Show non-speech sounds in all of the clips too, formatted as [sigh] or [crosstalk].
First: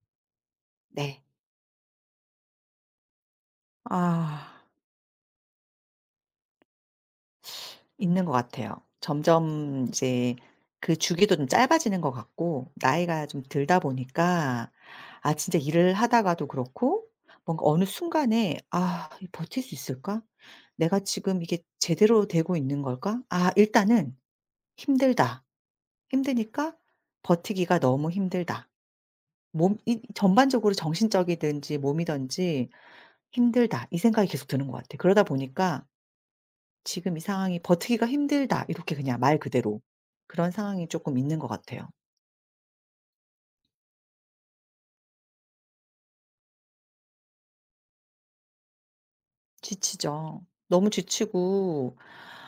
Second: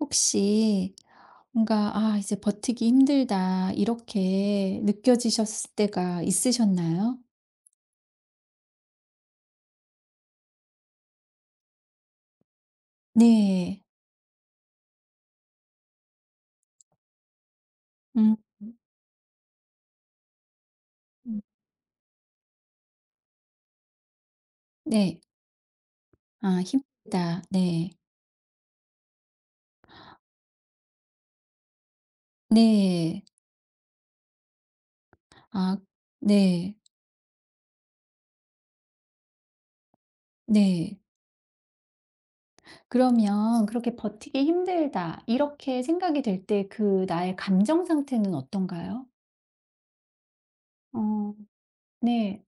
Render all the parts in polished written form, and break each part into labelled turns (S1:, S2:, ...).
S1: 혹시
S2: 네.
S1: 뭔가 '아 이제 버티기 힘들다.'
S2: 아,
S1: 이렇게 느껴지셨을 때가 있으셨나요?
S2: 있는 것 같아요. 점점 이제 그 주기도 좀 짧아지는 것 같고 나이가 좀 들다
S1: 네.
S2: 보니까 아 진짜 일을 하다가도 그렇고 뭔가 어느
S1: 음.
S2: 순간에 '아 이 버틸 수 있을까? 내가
S1: 음.
S2: 지금 이게 제대로 되고 있는 걸까? 아 일단은
S1: 네.
S2: 힘들다.
S1: 아
S2: 힘드니까
S1: 힘들다.
S2: 버티기가
S1: 네.
S2: 너무 힘들다. 몸이 전반적으로 정신적이든지 몸이든지
S1: 네.
S2: 힘들다.' 이 생각이 계속 드는 것 같아요. 그러다
S1: 아
S2: 보니까
S1: 네.
S2: '지금 이 상황이 버티기가 힘들다.' 이렇게 그냥 말 그대로 그런 상황이
S1: 네.
S2: 조금 있는 것 같아요.
S1: 그러면 그렇게 '버티기 힘들다.' 이렇게 생각이 될 때 그 나의 감정 상태는 어떤가요?
S2: 지치죠. 너무
S1: 어
S2: 지치고
S1: 네.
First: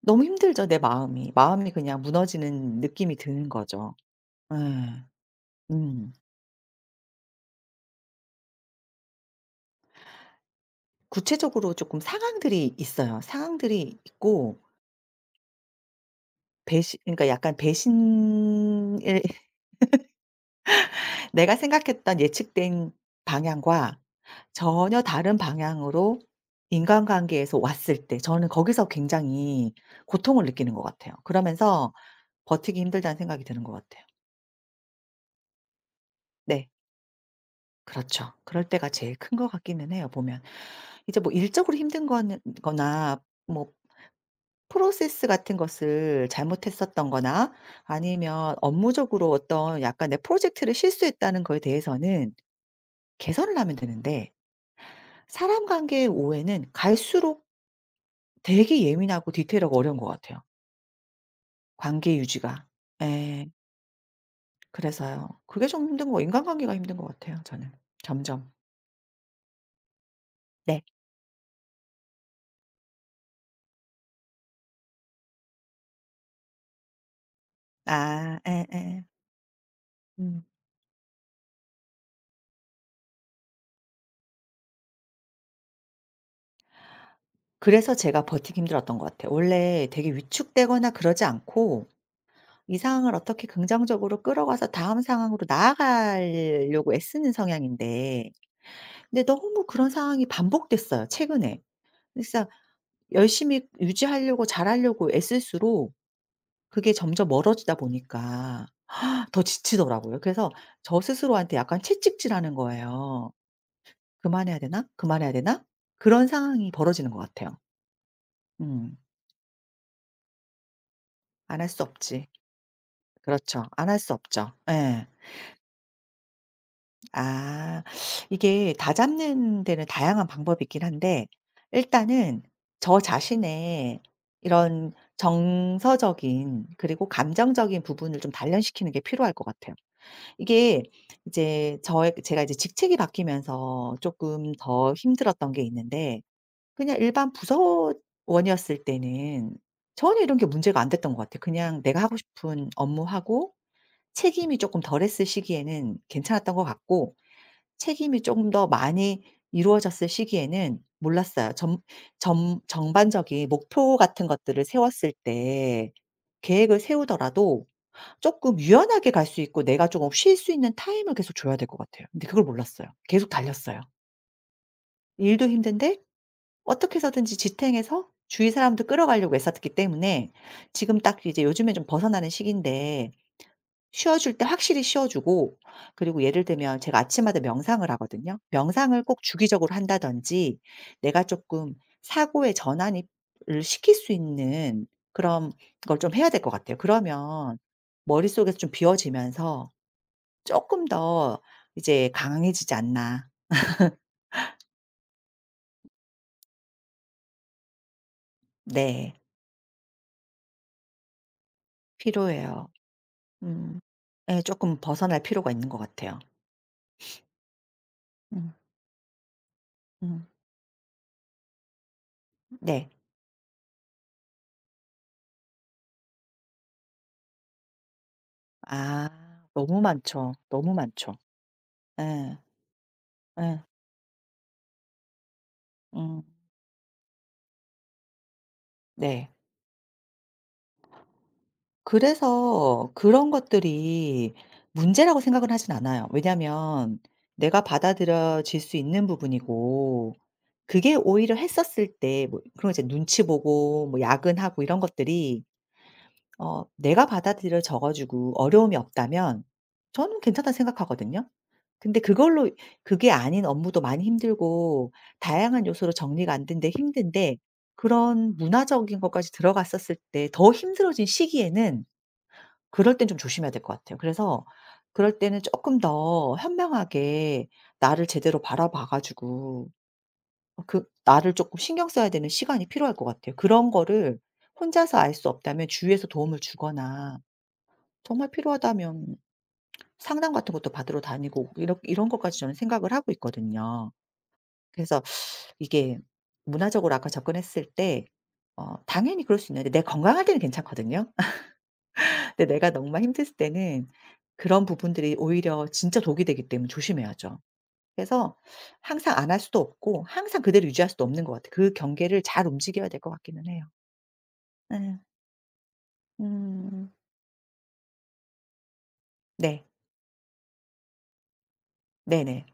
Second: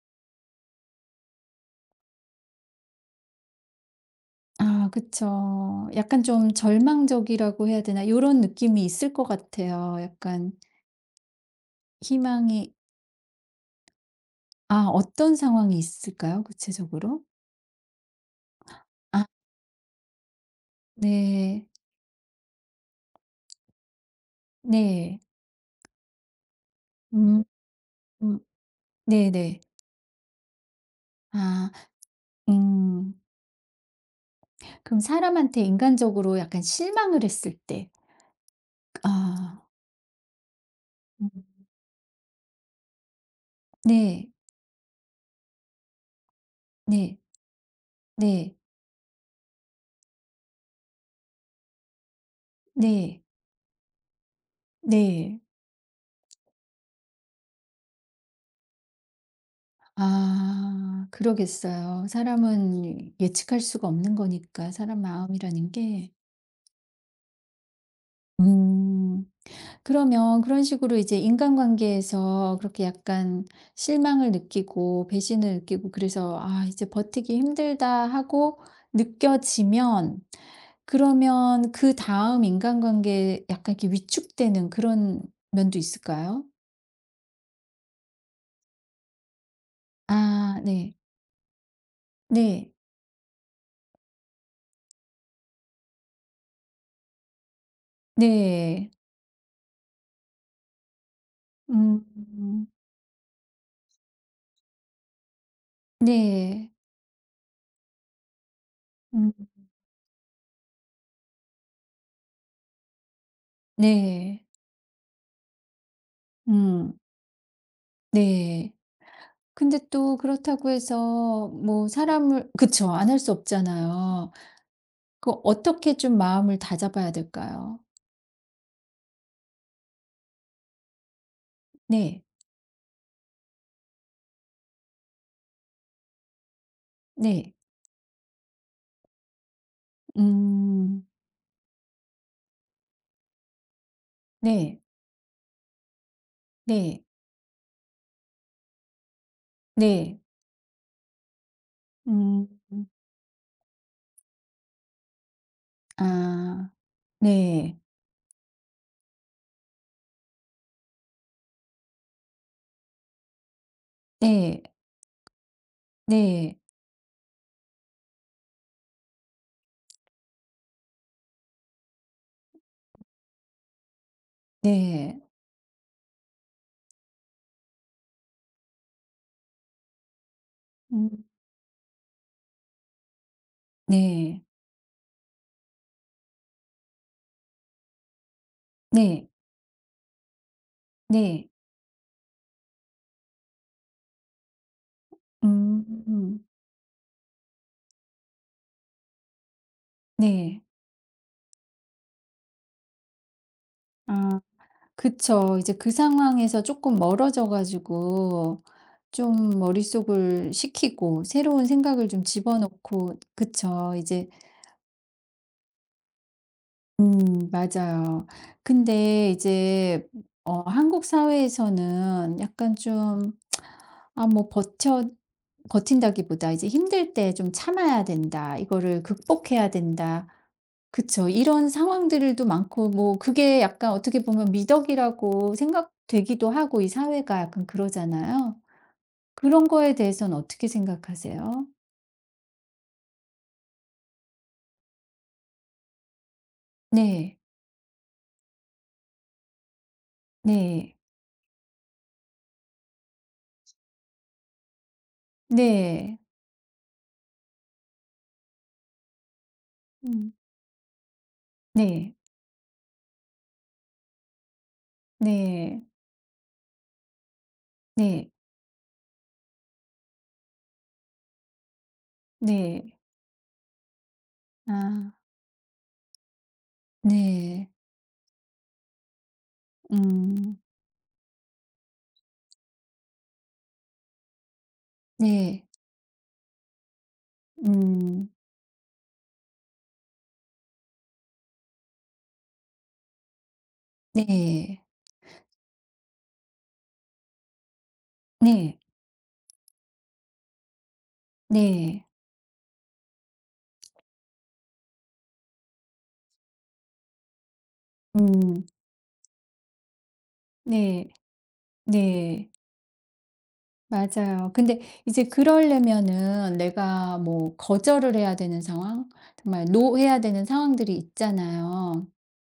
S2: 너무 힘들죠, 내 마음이. 마음이 그냥 무너지는 느낌이 드는 거죠. 예.
S1: 아 그쵸.
S2: 음.
S1: 약간 좀 절망적이라고 해야 되나 이런 느낌이 있을 것 같아요. 약간
S2: 구체적으로 조금
S1: 희망이
S2: 상황들이 있어요. 상황들이 있고
S1: 아 어떤 상황이 있을까요
S2: 배신,
S1: 구체적으로?
S2: 그러니까 약간 배신을
S1: 아
S2: 내가
S1: 네.
S2: 생각했던 예측된 방향과 전혀
S1: 네.
S2: 다른 방향으로
S1: 음
S2: 인간관계에서 왔을 때
S1: 음
S2: 저는 거기서
S1: 네네.
S2: 굉장히 고통을 느끼는 것 같아요.
S1: 아
S2: 그러면서 버티기
S1: 음.
S2: 힘들다는 생각이 드는 것 같아요.
S1: 그럼 사람한테 인간적으로 약간
S2: 네.
S1: 실망을 했을 때
S2: 그렇죠. 그럴 때가 제일 큰 것
S1: 아
S2: 같기는 해요, 보면. 이제 뭐
S1: 음
S2: 일적으로 힘든 거는 거나 뭐
S1: 네.
S2: 프로세스 같은 것을 잘못했었던
S1: 네.
S2: 거나 아니면
S1: 네.
S2: 업무적으로 어떤 약간 내 프로젝트를 실수했다는 거에 대해서는
S1: 네.
S2: 개선을 하면 되는데
S1: 네.
S2: 사람 관계의 오해는 갈수록 되게 예민하고 디테일하고 어려운 것 같아요,
S1: 아 그러겠어요.
S2: 관계 유지가.
S1: 사람은
S2: 예.
S1: 예측할 수가 없는 거니까 사람
S2: 그래서요. 그게
S1: 마음이라는
S2: 좀 힘든
S1: 게.
S2: 거, 인간관계가 힘든 것 같아요, 저는 점점.
S1: 음. 그러면 그런
S2: 네.
S1: 식으로 이제 인간관계에서 그렇게 약간 실망을 느끼고 배신을 느끼고 그래서 '아 이제 버티기 힘들다.'
S2: 아
S1: 하고
S2: 예예.
S1: 느껴지면
S2: 음.
S1: 그러면 그다음 인간관계에 약간 이렇게 위축되는 그런 면도 있을까요?
S2: 그래서 제가 버티기 힘들었던 것 같아요. 원래 되게
S1: 아
S2: 위축되거나
S1: 네.
S2: 그러지 않고
S1: 네.
S2: 이 상황을 어떻게 긍정적으로 끌어가서 다음 상황으로 나아가려고 애쓰는 성향인데
S1: 네.
S2: 근데 너무 그런 상황이 반복됐어요, 최근에. 그래서
S1: 음.
S2: 열심히 유지하려고 잘하려고 애쓸수록
S1: 네.
S2: 그게 점점 멀어지다 보니까 더
S1: 음.
S2: 지치더라고요. 그래서 저 스스로한테 약간 채찍질하는 거예요.
S1: 네.
S2: '그만해야 되나? 그만해야 되나?' 그런 상황이
S1: 음.
S2: 벌어지는 것 같아요.
S1: 네.
S2: 음.
S1: 근데 또 그렇다고 해서
S2: '안 할 수
S1: 뭐
S2: 없지.'
S1: 사람을 그쵸. 안 할 수
S2: 그렇죠. 안 할 수
S1: 없잖아요.
S2: 없죠. 예.
S1: 그 어떻게 좀 마음을 다잡아야 될까요?
S2: 아. 이게 다 잡는 데는 다양한 방법이 있긴 한데
S1: 네.
S2: 일단은 저 자신의 이런 정서적인 그리고
S1: 네.
S2: 감정적인 부분을 좀 단련시키는 게 필요할 것 같아요. 이게
S1: 음.
S2: 이제 저의 제가 이제 직책이 바뀌면서 조금
S1: 네.
S2: 더 힘들었던 게 있는데 그냥
S1: 네.
S2: 일반 부서원이었을 때는
S1: 네.
S2: 전혀 이런 게 문제가 안 됐던 것 같아요. 그냥 내가 하고
S1: 음.
S2: 싶은 업무하고 책임이 조금 덜했을 시기에는 괜찮았던 것
S1: 아.
S2: 같고
S1: 네.
S2: 책임이 조금 더 많이 이루어졌을 시기에는 몰랐어요. 점 전반적인 목표 같은
S1: 네.
S2: 것들을 세웠을 때
S1: 네.
S2: 계획을 세우더라도 쪼끔 유연하게 갈 수 있고 내가 조금 쉴 수 있는 타임을 계속 줘야 될 것 같아요. 근데 그걸 몰랐어요. 계속 달렸어요.
S1: 네.
S2: 일도 힘든데 어떻게 해서든지 지탱해서 주위 사람들 끌어가려고 애썼기 때문에 지금 딱
S1: 음.
S2: 이제 요즘에 좀 벗어나는 시기인데 쉬어 줄
S1: 네.
S2: 때 확실히 쉬어 주고 그리고 예를 들면 제가 아침마다 명상을 하거든요. 명상을 꼭
S1: 네.
S2: 주기적으로 한다든지 내가
S1: 네.
S2: 쪼끔 사고의 전환이 을 시킬 수 있는 그런 걸 좀 해야 될
S1: 음.
S2: 것 같아요. 그러면 머릿속에서 좀 비워지면서
S1: 네.
S2: 쪼끔 더 이제 강해지지 않나.
S1: 아. 그쵸. 이제 그 상황에서 조금 멀어져 가지고
S2: 네.
S1: 좀 머릿속을 식히고 새로운 생각을 좀
S2: 필요해요.
S1: 집어넣고
S2: 음.
S1: 그쵸. 이제
S2: 예, 쪼끔 벗어날 필요가 있는 것 같아요.
S1: 맞아요.
S2: 음.
S1: 근데 이제
S2: 음.
S1: 어 한국 사회에서는 약간
S2: 네.
S1: 좀 아 뭐 버텨 버틴다기보다 이제 '힘들 때 좀 참아야 된다. 이거를
S2: 아
S1: 극복해야
S2: 너무
S1: 된다.'
S2: 많죠. 너무 많죠.
S1: 그쵸. 이런
S2: 예.
S1: 상황들도 많고 뭐 그게
S2: 예.
S1: 약간 어떻게 보면 미덕이라고
S2: 음.
S1: 생각되기도 하고 이 사회가 약간 그러잖아요.
S2: 네.
S1: 그런 거에 대해서는 어떻게 생각하세요?
S2: 그래서 그런 것들이 문제라고 생각은 하진 않아요. 왜냐면
S1: 네.
S2: 내가 받아들여질 수 있는 부분이고 그게
S1: 네.
S2: 오히려 했었을 때 뭐 그런 이제 눈치 보고 뭐 야근하고 이런 것들이
S1: 네.
S2: 어 내가 받아들여 적어 주고 어려움이 없다면 저는
S1: 음.
S2: 괜찮다 생각하거든요. 근데
S1: 네.
S2: 그걸로 그게 아닌 업무도 많이 힘들고 다양한
S1: 네.
S2: 요소로 정리가 안 된데 힘든데
S1: 네.
S2: 그런 문화적인 것까지 들어갔었을 때 더 힘들어진 시기에는
S1: 네.
S2: 그럴 땐 좀 조심해야 될 것 같아요. 그래서
S1: 아
S2: 그럴 때는 조금 더 현명하게
S1: 네.
S2: 나를 제대로 바라봐 가지고
S1: 음.
S2: 어 그 나를 조금 신경 써야 되는 시간이 필요할 것 같아요. 그런 거를 혼자서 알 수
S1: 네.
S2: 없다면 주위에서 도움을 주거나 정말
S1: 음.
S2: 필요하다면 상담 같은 것도 받으러 다니고 이런 것까지 저는 생각을 하고 있거든요.
S1: 네.
S2: 그래서 이게 문화적으로 아까 접근했을 때 어
S1: 네.
S2: 당연히 그럴 수 있는데 내 건강할 때는 괜찮거든요.
S1: 네.
S2: [laughs] 근데 내가 정말 힘들을 때는 그런 부분들이 오히려 진짜 독이 되기 때문에 조심해야죠. 그래서
S1: 음.
S2: 항상 안 할 수도 없고 항상 그대로 유지할 수도
S1: 네.
S2: 없는 것 같아요. 그 경계를 잘
S1: 네.
S2: 움직여야 될 것 같기는 해요.
S1: 맞아요. 근데
S2: 네,
S1: 이제 그러려면은
S2: 음.
S1: 내가 뭐 거절을 해야 되는 상황, 정말
S2: 네.
S1: 노 해야 되는 상황들이 있잖아요.
S2: 네네.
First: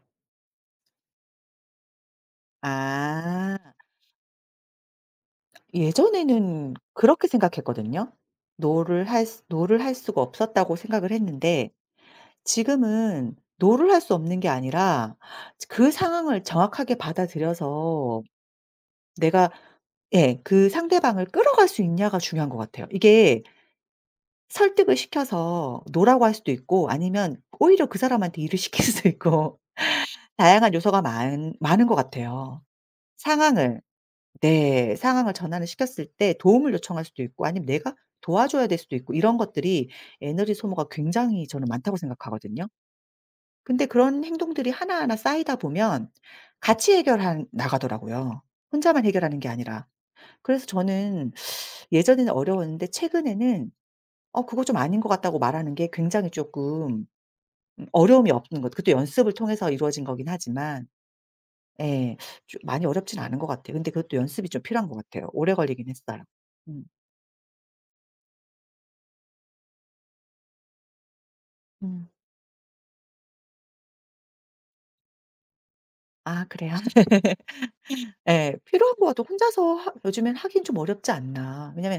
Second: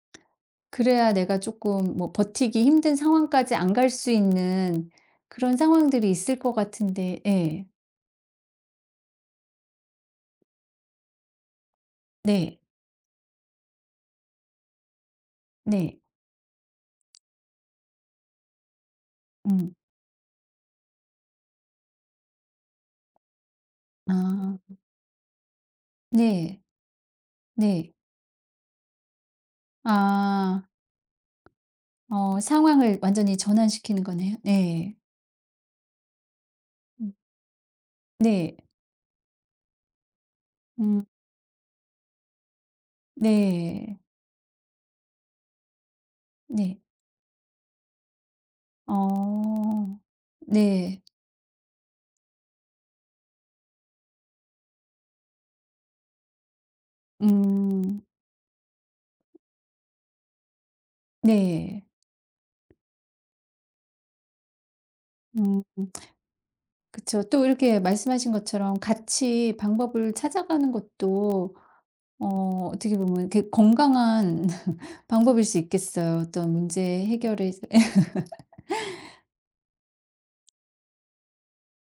S1: 그래야 내가 조금 뭐 버티기 힘든 상황까지
S2: 아.
S1: 안 갈 수 있는 그런 상황들이 있을 것
S2: 예전에는
S1: 같은데
S2: 그렇게
S1: 예.
S2: 생각했거든요. 노를 할 수가 없었다고 생각을 했는데
S1: 네.
S2: 지금은 노를 할 수 없는 게 아니라 그
S1: 네.
S2: 상황을 정확하게 받아들여서 내가
S1: 음.
S2: 예 그 상대방을 끌어갈 수 있냐가 중요한 것 같아요. 이게
S1: 아.
S2: 설득을 시켜서 노라고 할 수도
S1: 네.
S2: 있고 아니면 오히려
S1: 네.
S2: 그 사람한테 일을 [laughs] 시킬 수도 있고 [laughs]
S1: 아.
S2: 다양한 요소가 많 많은 것
S1: 어
S2: 같아요.
S1: 상황을 완전히
S2: 상황을.
S1: 전환시키는 거네요.
S2: 네.
S1: 네.
S2: 상황을 전환을 시켰을 때 도움을 요청할
S1: 음
S2: 수도 있고 아니면 내가
S1: 네.
S2: 도와줘야 될 수도 있고 이런 것들이 에너지 소모가
S1: 음
S2: 굉장히 저는 많다고 생각하거든요. 근데
S1: 네.
S2: 그런 행동들이 하나하나 쌓이다 보면
S1: 네.
S2: 같이 해결한 나가더라고요. 혼자만 해결하는 게 아니라.
S1: 어.
S2: 그래서
S1: 네.
S2: 저는 예전에는 어려웠는데 최근에는 "어, 그거 좀 아닌 것 같다."고 말하는 게 굉장히 조금
S1: 음
S2: 어려움이 없는 것, 그것도 연습을 통해서 이루어진 거긴 하지만
S1: 네.
S2: 예. 좀 많이 어렵진 않은 것 같아요. 근데 그것도 연습이 좀 필요한 것 같아요. 오래
S1: 음
S2: 걸리긴 했어요. 음.
S1: 그쵸. 또 이렇게 말씀하신 것처럼 같이 방법을 찾아가는 것도
S2: 음.
S1: 어 어떻게 보면 이렇게 건강한 [laughs] 방법일 수 있겠어요.
S2: 아
S1: 어떤
S2: 그래요?
S1: 문제 해결에 [laughs]
S2: [laughs] 예. 필요한 것 같아 혼자서 하 요즘엔 하긴 좀 어렵지 않나. 왜냐면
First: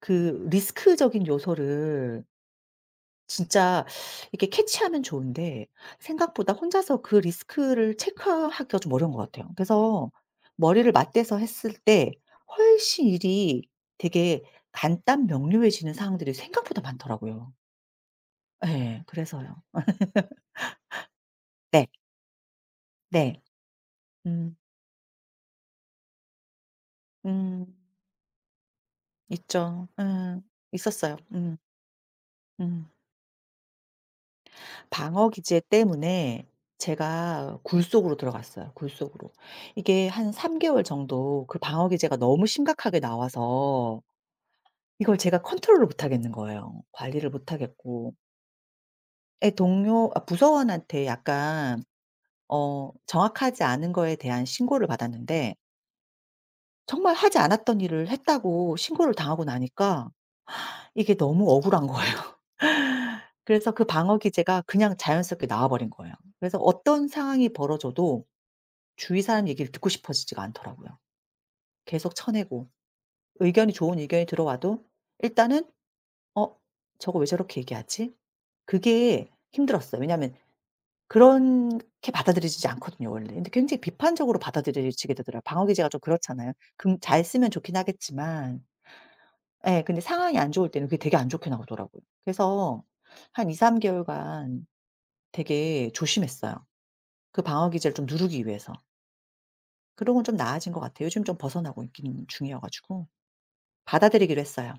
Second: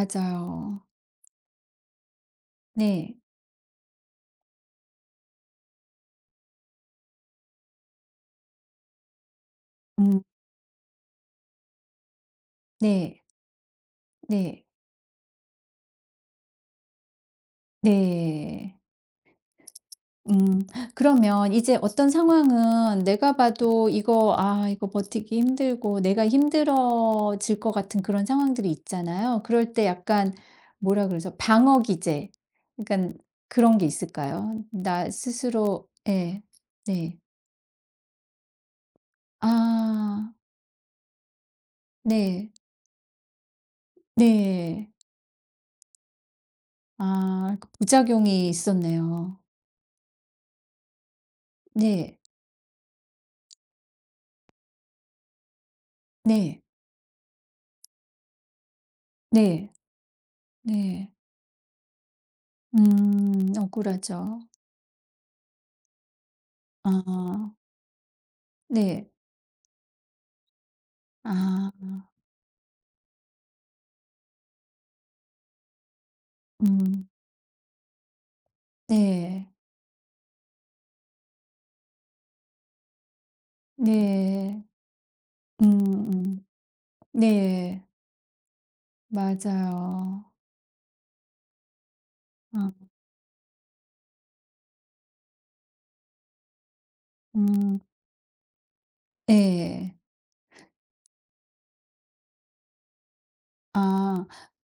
S2: 그 리스크적인 요소를
S1: 네.
S2: 진짜 이렇게 캐치하면 좋은데 생각보다 혼자서 그 리스크를 체크하기가 좀 어려운 것 같아요. 그래서
S1: 음
S2: 머리를 맞대서 했을 때 훨씬
S1: 네.
S2: 일이 되게
S1: 네.
S2: 간단 명료해지는 상황들이 생각보다 많더라고요.
S1: 네.
S2: 예. 그래서요.
S1: 음. 그러면 이제
S2: 네.
S1: 어떤 상황은 내가
S2: 네.
S1: 봐도 이거
S2: 음.
S1: '아 이거 버티기 힘들고 내가 힘들어질 것
S2: 음.
S1: 같은 그런 상황들이 있잖아요. 그럴 때
S2: 있죠.
S1: 약간
S2: 음.
S1: 뭐라
S2: 있었어요.
S1: 그러죠?
S2: 음.
S1: 방어 기제
S2: 음.
S1: 그러니 그런 게 있을까요? 나
S2: 방어 기제
S1: 스스로 예.
S2: 때문에
S1: 네.
S2: 제가 굴속으로 들어갔어요, 굴속으로. 이게 한
S1: 아.
S2: 3 개월 정도 그 방어 기제가 너무
S1: 네.
S2: 심각하게 나와서
S1: 네.
S2: 이걸 제가 컨트롤을 못 하겠는 거예요. 관리를 못
S1: 아 그
S2: 하겠고.
S1: 부작용이 있었네요.
S2: 예 동료 아 부서원한테 약간
S1: 네.
S2: 어 정확하지 않은 거에 대한 신고를 받았는데
S1: 네.
S2: 정말 하지 않았던 일을 했다고 신고를 당하고
S1: 네.
S2: 나니까
S1: 네.
S2: 이게 너무 억울한 거예요. [laughs]
S1: 음.
S2: 그래서 그 방어
S1: 억울하죠.
S2: 기제가 그냥 자연스럽게 나와 버린 거예요. 그래서 어떤 상황이
S1: 아.
S2: 벌어져도
S1: 네.
S2: 주위 사람 얘기를 듣고 싶어지지가 않더라고요.
S1: 아.
S2: 계속 쳐내고 의견이 좋은 의견이 들어와도 일단은 '어
S1: 음.
S2: 저거 왜 저렇게 얘기하지?' 그게
S1: 네.
S2: 힘들었어요. 왜냐하면 그렇게 받아들여지지 않거든요 원래. 근데 굉장히 비판적으로
S1: 네.
S2: 받아들여지게 되더라고요. 방어 기제가 좀
S1: 음음.
S2: 그렇잖아요. 금 잘 쓰면 좋긴
S1: 네.
S2: 하겠지만 예 근데
S1: 맞아요.
S2: 상황이 안 좋을 때는 그게 되게 안 좋게 나오더라고요. 그래서
S1: 아
S2: 한 2-3 개월간 되게 조심했어요. 그 방어
S1: 음.
S2: 기제를 좀 누르기 위해서.
S1: 네.
S2: 그런 건 좀 나아진 것 같아요. 요즘 좀 벗어나고 있긴는 중이어 가지고.
S1: 아.
S2: 받아들이기로 했어요.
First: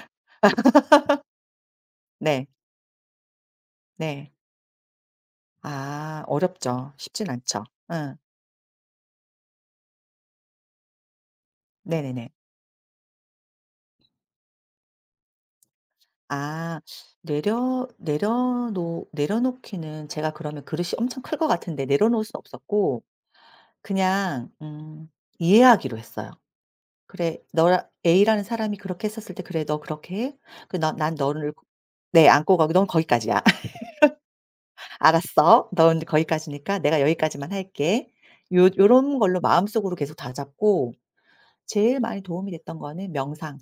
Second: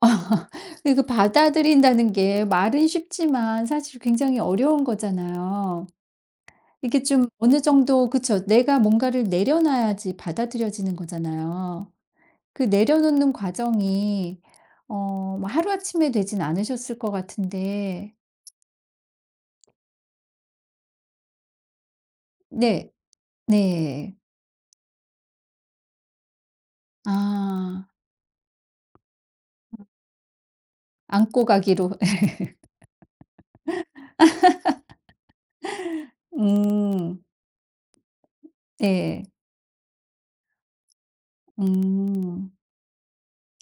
S1: [laughs] 근데 그 받아들인다는 게
S2: 네.
S1: 말은 쉽지만 사실
S2: 네.
S1: 굉장히 어려운 거잖아요.
S2: 아 어렵죠.
S1: 이게
S2: 쉽진
S1: 좀 어느
S2: 않죠.
S1: 정도
S2: 응.
S1: 그쵸. 내가 뭔가를 내려놔야지 받아들여지는 거잖아요.
S2: 네네네.
S1: 그 내려놓는 과정이 어 뭐 하루아침에 되진
S2: 아
S1: 않으셨을 것
S2: 내려
S1: 같은데
S2: 내려놓 내려놓기는 제가 그러면 그릇이 엄청 클 것 같은데 내려놓을 순
S1: 네.
S2: 없었고
S1: 네.
S2: 그냥 이해하기로 했어요. "그래
S1: 아.
S2: 너라 A라는 사람이 그렇게 했었을 때 그래 너 그렇게 해. 그 나 난
S1: 안고
S2: 너를"
S1: 가기로.
S2: 네 안고 가고 "넌 거기까지야. [laughs] 알았어. 넌 거기까지니까 내가
S1: 음.
S2: 여기까지만 할게." 요 요런
S1: 네.
S2: 걸로 마음속으로 계속 다잡고 제일 많이 도움이
S1: 음.
S2: 됐던 거는 명상.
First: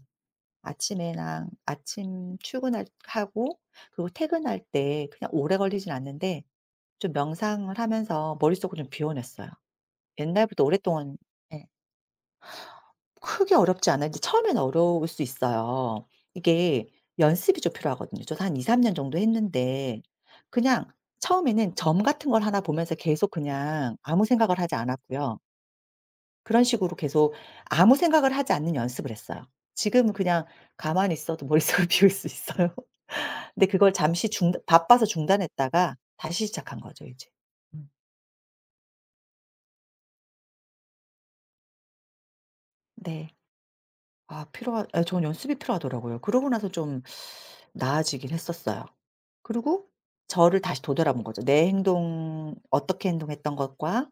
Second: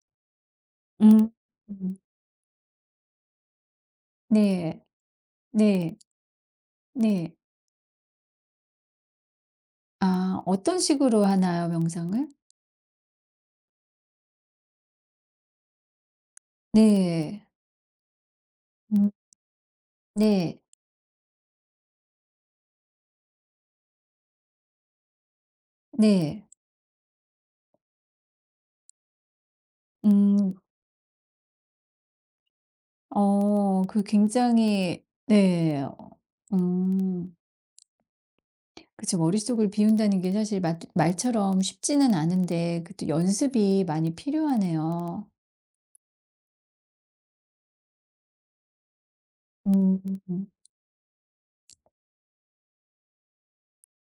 S1: 음.
S2: 아침에랑
S1: 음.
S2: 아침 출근할 하고 그리고 퇴근할
S1: 네.
S2: 때 그냥 오래 걸리진
S1: 네.
S2: 않는데 좀
S1: 네.
S2: 명상을 하면서 머릿속을 좀 비워냈어요.
S1: 아
S2: 옛날부터
S1: 어떤
S2: 오랫동안
S1: 식으로
S2: 예.
S1: 하나요, 명상을?
S2: 크게 어렵지 않아요. 이제 처음엔 어려울 수 있어요. 이게
S1: 네.
S2: 연습이 좀 필요하거든요. 저도 한 2-3년
S1: 음
S2: 정도 했는데
S1: 네.
S2: 그냥 처음에는 점 같은 걸 하나 보면서 계속 그냥 아무 생각을 하지 않았고요.
S1: 네.
S2: 그런 식으로 계속 아무 생각을 하지 않는 연습을 했어요. 지금은 그냥
S1: 음.
S2: 가만히 있어도 머릿속을 [laughs] 비울 수 있어요. [laughs] 근데
S1: 어
S2: 그걸
S1: 그
S2: 잠시 중
S1: 굉장히
S2: 바빠서
S1: 네.
S2: 중단했다가
S1: 어
S2: 다시 시작한 거죠 이제.
S1: 음.
S2: 음.
S1: 그쵸. 머릿속을 비운다는 게 사실 말 말처럼 쉽지는 않은데 그 또
S2: 네.
S1: 연습이 많이
S2: 아 필요하 아, 저는
S1: 필요하네요.
S2: 연습이 필요하더라고요. 그러고 나서 좀 나아지긴 했었어요. 그리고
S1: 음.
S2: 저를 다시 되돌아본 거죠. 내 행동 어떻게 행동했던 것과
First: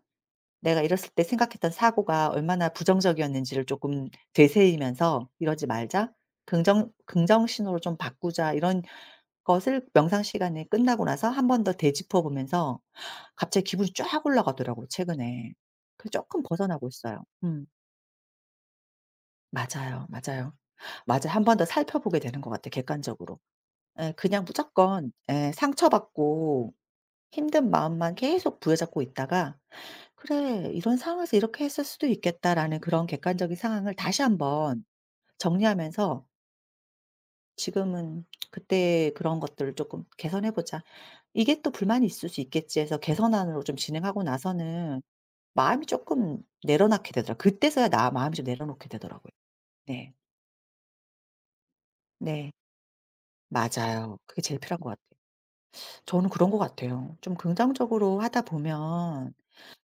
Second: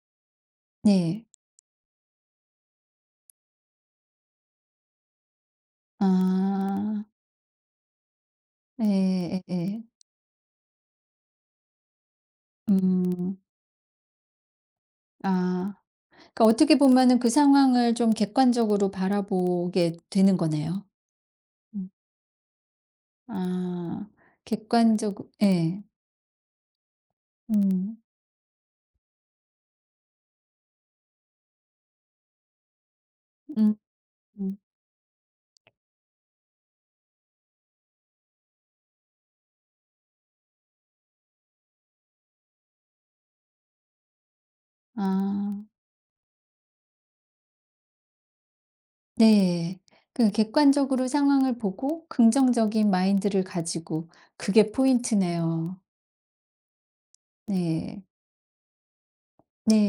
S2: 내가 이랬을 때
S1: 네.
S2: 생각했던 사고가 얼마나 부정적이었는지를 조금 되새이면서 '이러지 말자. 긍정
S1: 아.
S2: 긍정 신호로 좀 바꾸자.' 이런
S1: 예예예.
S2: 것을 명상 시간에 끝나고 나서 한 번 더 되짚어 보면서
S1: 음.
S2: 갑자기 기분이 쫙 올라가더라고요, 최근에.
S1: 아.
S2: 그래서 조금
S1: 그러니까 어떻게
S2: 벗어나고
S1: 보면은
S2: 있어요.
S1: 그
S2: 음.
S1: 상황을 좀 객관적으로 바라보게
S2: 맞아요,
S1: 되는
S2: 맞아요.
S1: 거네요.
S2: 맞아. 한 번 더
S1: 음.
S2: 살펴보게 되는 것 같아요 객관적으로.
S1: 아
S2: 예. 그냥 무조건
S1: 객관적
S2: 예
S1: 예.
S2: 상처받고 힘든
S1: 음.
S2: 마음만 계속 부여잡고 있다가 '그래. 이런 상황에서 이렇게 했을 수도 있겠다.'라는 그런 객관적인
S1: 음
S2: 상황을 다시
S1: 음.
S2: 한번 정리하면서 지금은 '그때 그런 것들을 조금 개선해 보자. 이게 또 불만이 있을 수 있겠지.' 해서 개선안으로 좀 진행하고 나서는
S1: 아
S2: 마음이 조금 내려놓게 되더라고요. 그때서야 나 마음이 좀 내려놓게 되더라고요.
S1: 네.
S2: 네.
S1: 그 객관적으로 상황을 보고
S2: 네.
S1: 긍정적인 마인드를 가지고
S2: 맞아요. 그게 제일
S1: 그게
S2: 필요한 것 같아요.
S1: 포인트네요.
S2: 저는 그런 것 같아요. 좀
S1: 네.
S2: 긍정적으로 하다 보면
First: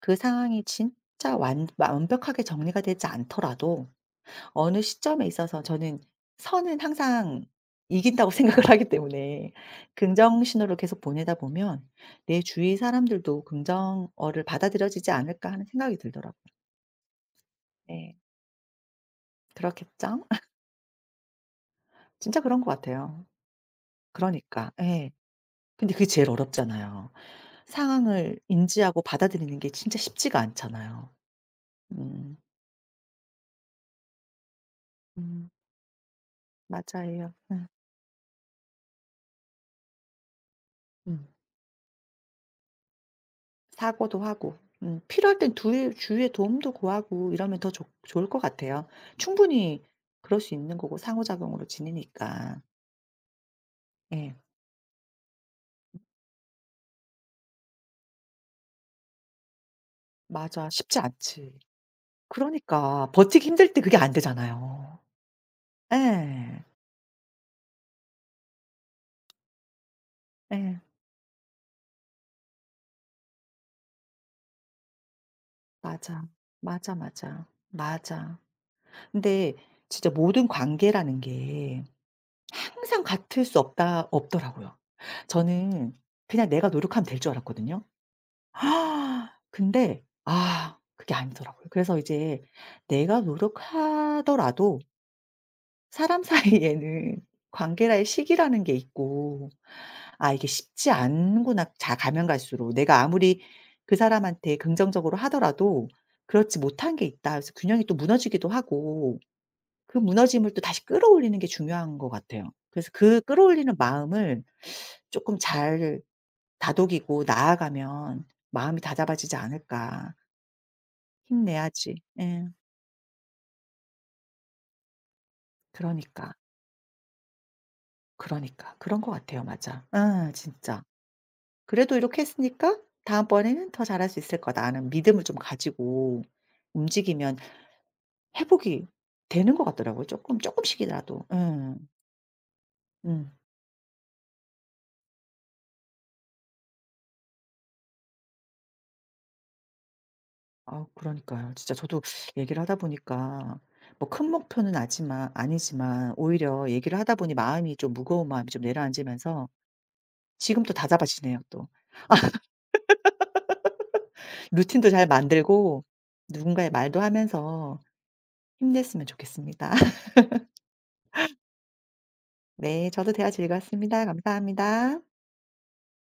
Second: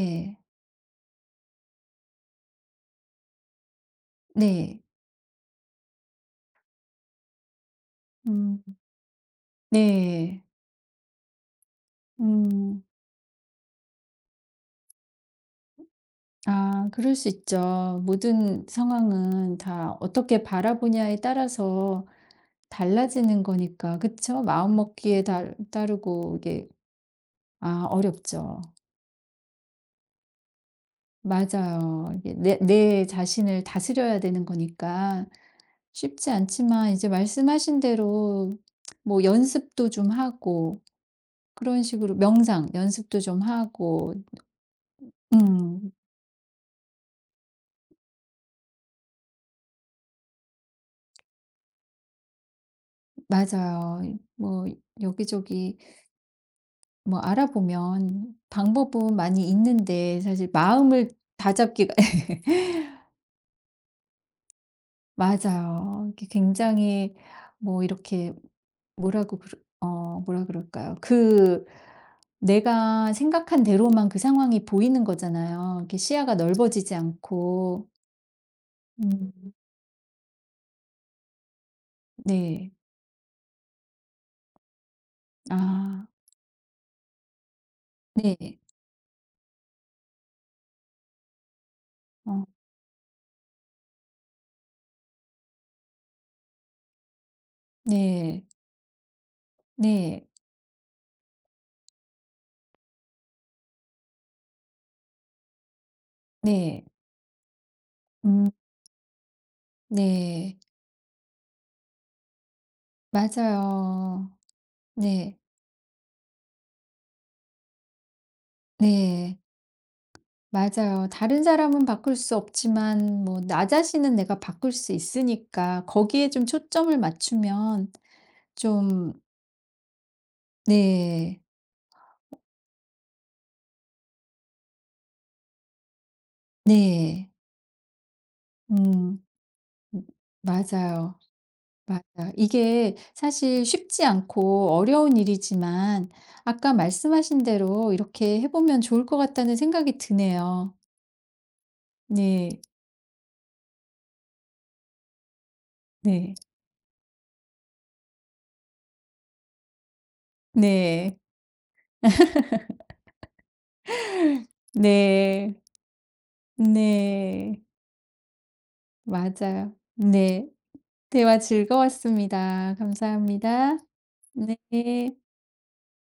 S2: 그 상황이 진짜 완 완벽하게 정리가 되지 않더라도
S1: 네.
S2: 어느 시점에 있어서 저는 선은 항상 이긴다고 [laughs]
S1: 음
S2: 생각을 하기 때문에
S1: 네.
S2: 긍정 신호를 계속 보내다 보면 '내 주위
S1: 음.
S2: 사람들도 긍정어를 받아들여지지 않을까.' 하는 생각이 들더라고요.
S1: 아 그럴 수 있죠.
S2: 네.
S1: 모든 상황은 다
S2: 그렇겠죠?
S1: 어떻게
S2: [laughs]
S1: 바라보냐에 따라서
S2: 진짜 그런 것 같아요.
S1: 달라지는 거니까. 그쵸?
S2: 그러니까. 예.
S1: 마음먹기에
S2: 근데 그게 제일
S1: 따르고 이게
S2: 어렵잖아요.
S1: 아
S2: 상황을
S1: 어렵죠.
S2: 인지하고 받아들이는 게 진짜 쉽지가 않잖아요.
S1: 맞아요. 이게
S2: 음.
S1: 내 자신을 다스려야 되는 거니까
S2: 음.
S1: 쉽지 않지만 이제
S2: 맞아요. 음.
S1: 말씀하신 대로 뭐 연습도 좀 하고
S2: 음.
S1: 그런 식으로 명상 연습도 좀 하고
S2: 사고도 하고. 필요할 땐 두
S1: 음
S2: 주위의 도움도 구하고 이러면 더 좋 좋을 것 같아요. 충분히 그럴 수 있는 거고 상호작용으로 지니니까
S1: 맞아요.
S2: 예.
S1: 뭐 여기저기 뭐 알아보면 방법은 많이 있는데 사실
S2: 맞아. 쉽지
S1: 마음을
S2: 않지.
S1: 다잡기가 [laughs]
S2: 그러니까 버티기 힘들 때 그게 안 되잖아요.
S1: 맞아요. 이게
S2: 예.
S1: 굉장히 뭐 이렇게 뭐라고 그어 뭐라
S2: 예.
S1: 그럴까요? 그 내가 생각한 대로만 그 상황이 보이는 거잖아요. 이렇게
S2: 맞아.
S1: 시야가
S2: 맞아,
S1: 넓어지지
S2: 맞아.
S1: 않고.
S2: 맞아.
S1: 음
S2: 근데 진짜 모든 관계라는 게
S1: 네.
S2: 항상 같을 수 없다 없더라고요. 저는
S1: 아
S2: 그냥 내가 노력하면 될 줄 알았거든요.
S1: 네.
S2: 아 근데 아 그게 아니더라고요. 그래서 이제
S1: 어
S2: 내가 노력하더라도 사람 [laughs] 사이에는 관계라의
S1: 네.
S2: 시기라는 게 있고
S1: 네.
S2: '아 이게 쉽지 않구나.' 자 가면 갈수록 내가 아무리 그 사람한테 긍정적으로 하더라도 그렇지
S1: 네.
S2: 못한 게 있다. 그래서 균형이 또 무너지기도
S1: 음
S2: 하고 그 무너짐을
S1: 네.
S2: 또 다시 끌어올리는 게 중요한 것 같아요. 그래서 그 끌어올리는
S1: 맞아요.
S2: 마음을 조금
S1: 네.
S2: 잘 다독이고 나아가면 마음이 다잡아지지
S1: 네.
S2: 않을까.
S1: 맞아요. 다른 사람은
S2: 힘내야지.
S1: 바꿀 수
S2: 예.
S1: 없지만 뭐 나 자신은 내가 바꿀 수 있으니까 거기에
S2: 그러니까,
S1: 좀 초점을 맞추면
S2: 그러니까. 그런 것
S1: 좀
S2: 같아요. 맞아. 아, 진짜.
S1: 네.
S2: 그래도 이렇게 했으니까 '다음번에는 더 잘할 수 있을 거다.'는 믿음을 좀 가지고
S1: 네.
S2: 움직이면 회복이
S1: 음.
S2: 되는 것 같더라고요.
S1: 음
S2: 조금 조금씩이라
S1: 맞아요.
S2: 도 예.
S1: 맞아요. 이게
S2: 음.
S1: 사실 쉽지 않고 어려운 일이지만 아까 말씀하신 대로 이렇게 해 보면 좋을 것 같다는 생각이 드네요.
S2: 아 그러니까요. 진짜 저도
S1: 네.
S2: 얘기를 하다 보니까 뭐 큰 목표는 아지만 아니지만
S1: 네.
S2: 오히려 얘기를 하다 보니 마음이 좀 무거운 마음이 좀 내려앉으면서 지금 또
S1: 네.
S2: 다잡아지네요 또. 루틴도 잘
S1: 네.
S2: 만들고 누군가의 말도
S1: 네.
S2: 하면서 힘냈으면 좋겠습니다.
S1: 맞아요.
S2: [laughs]
S1: 네. 대화 즐거웠습니다.
S2: 네, 저도 대화
S1: 감사합니다.
S2: 즐거웠습니다. 감사합니다.
S1: 네.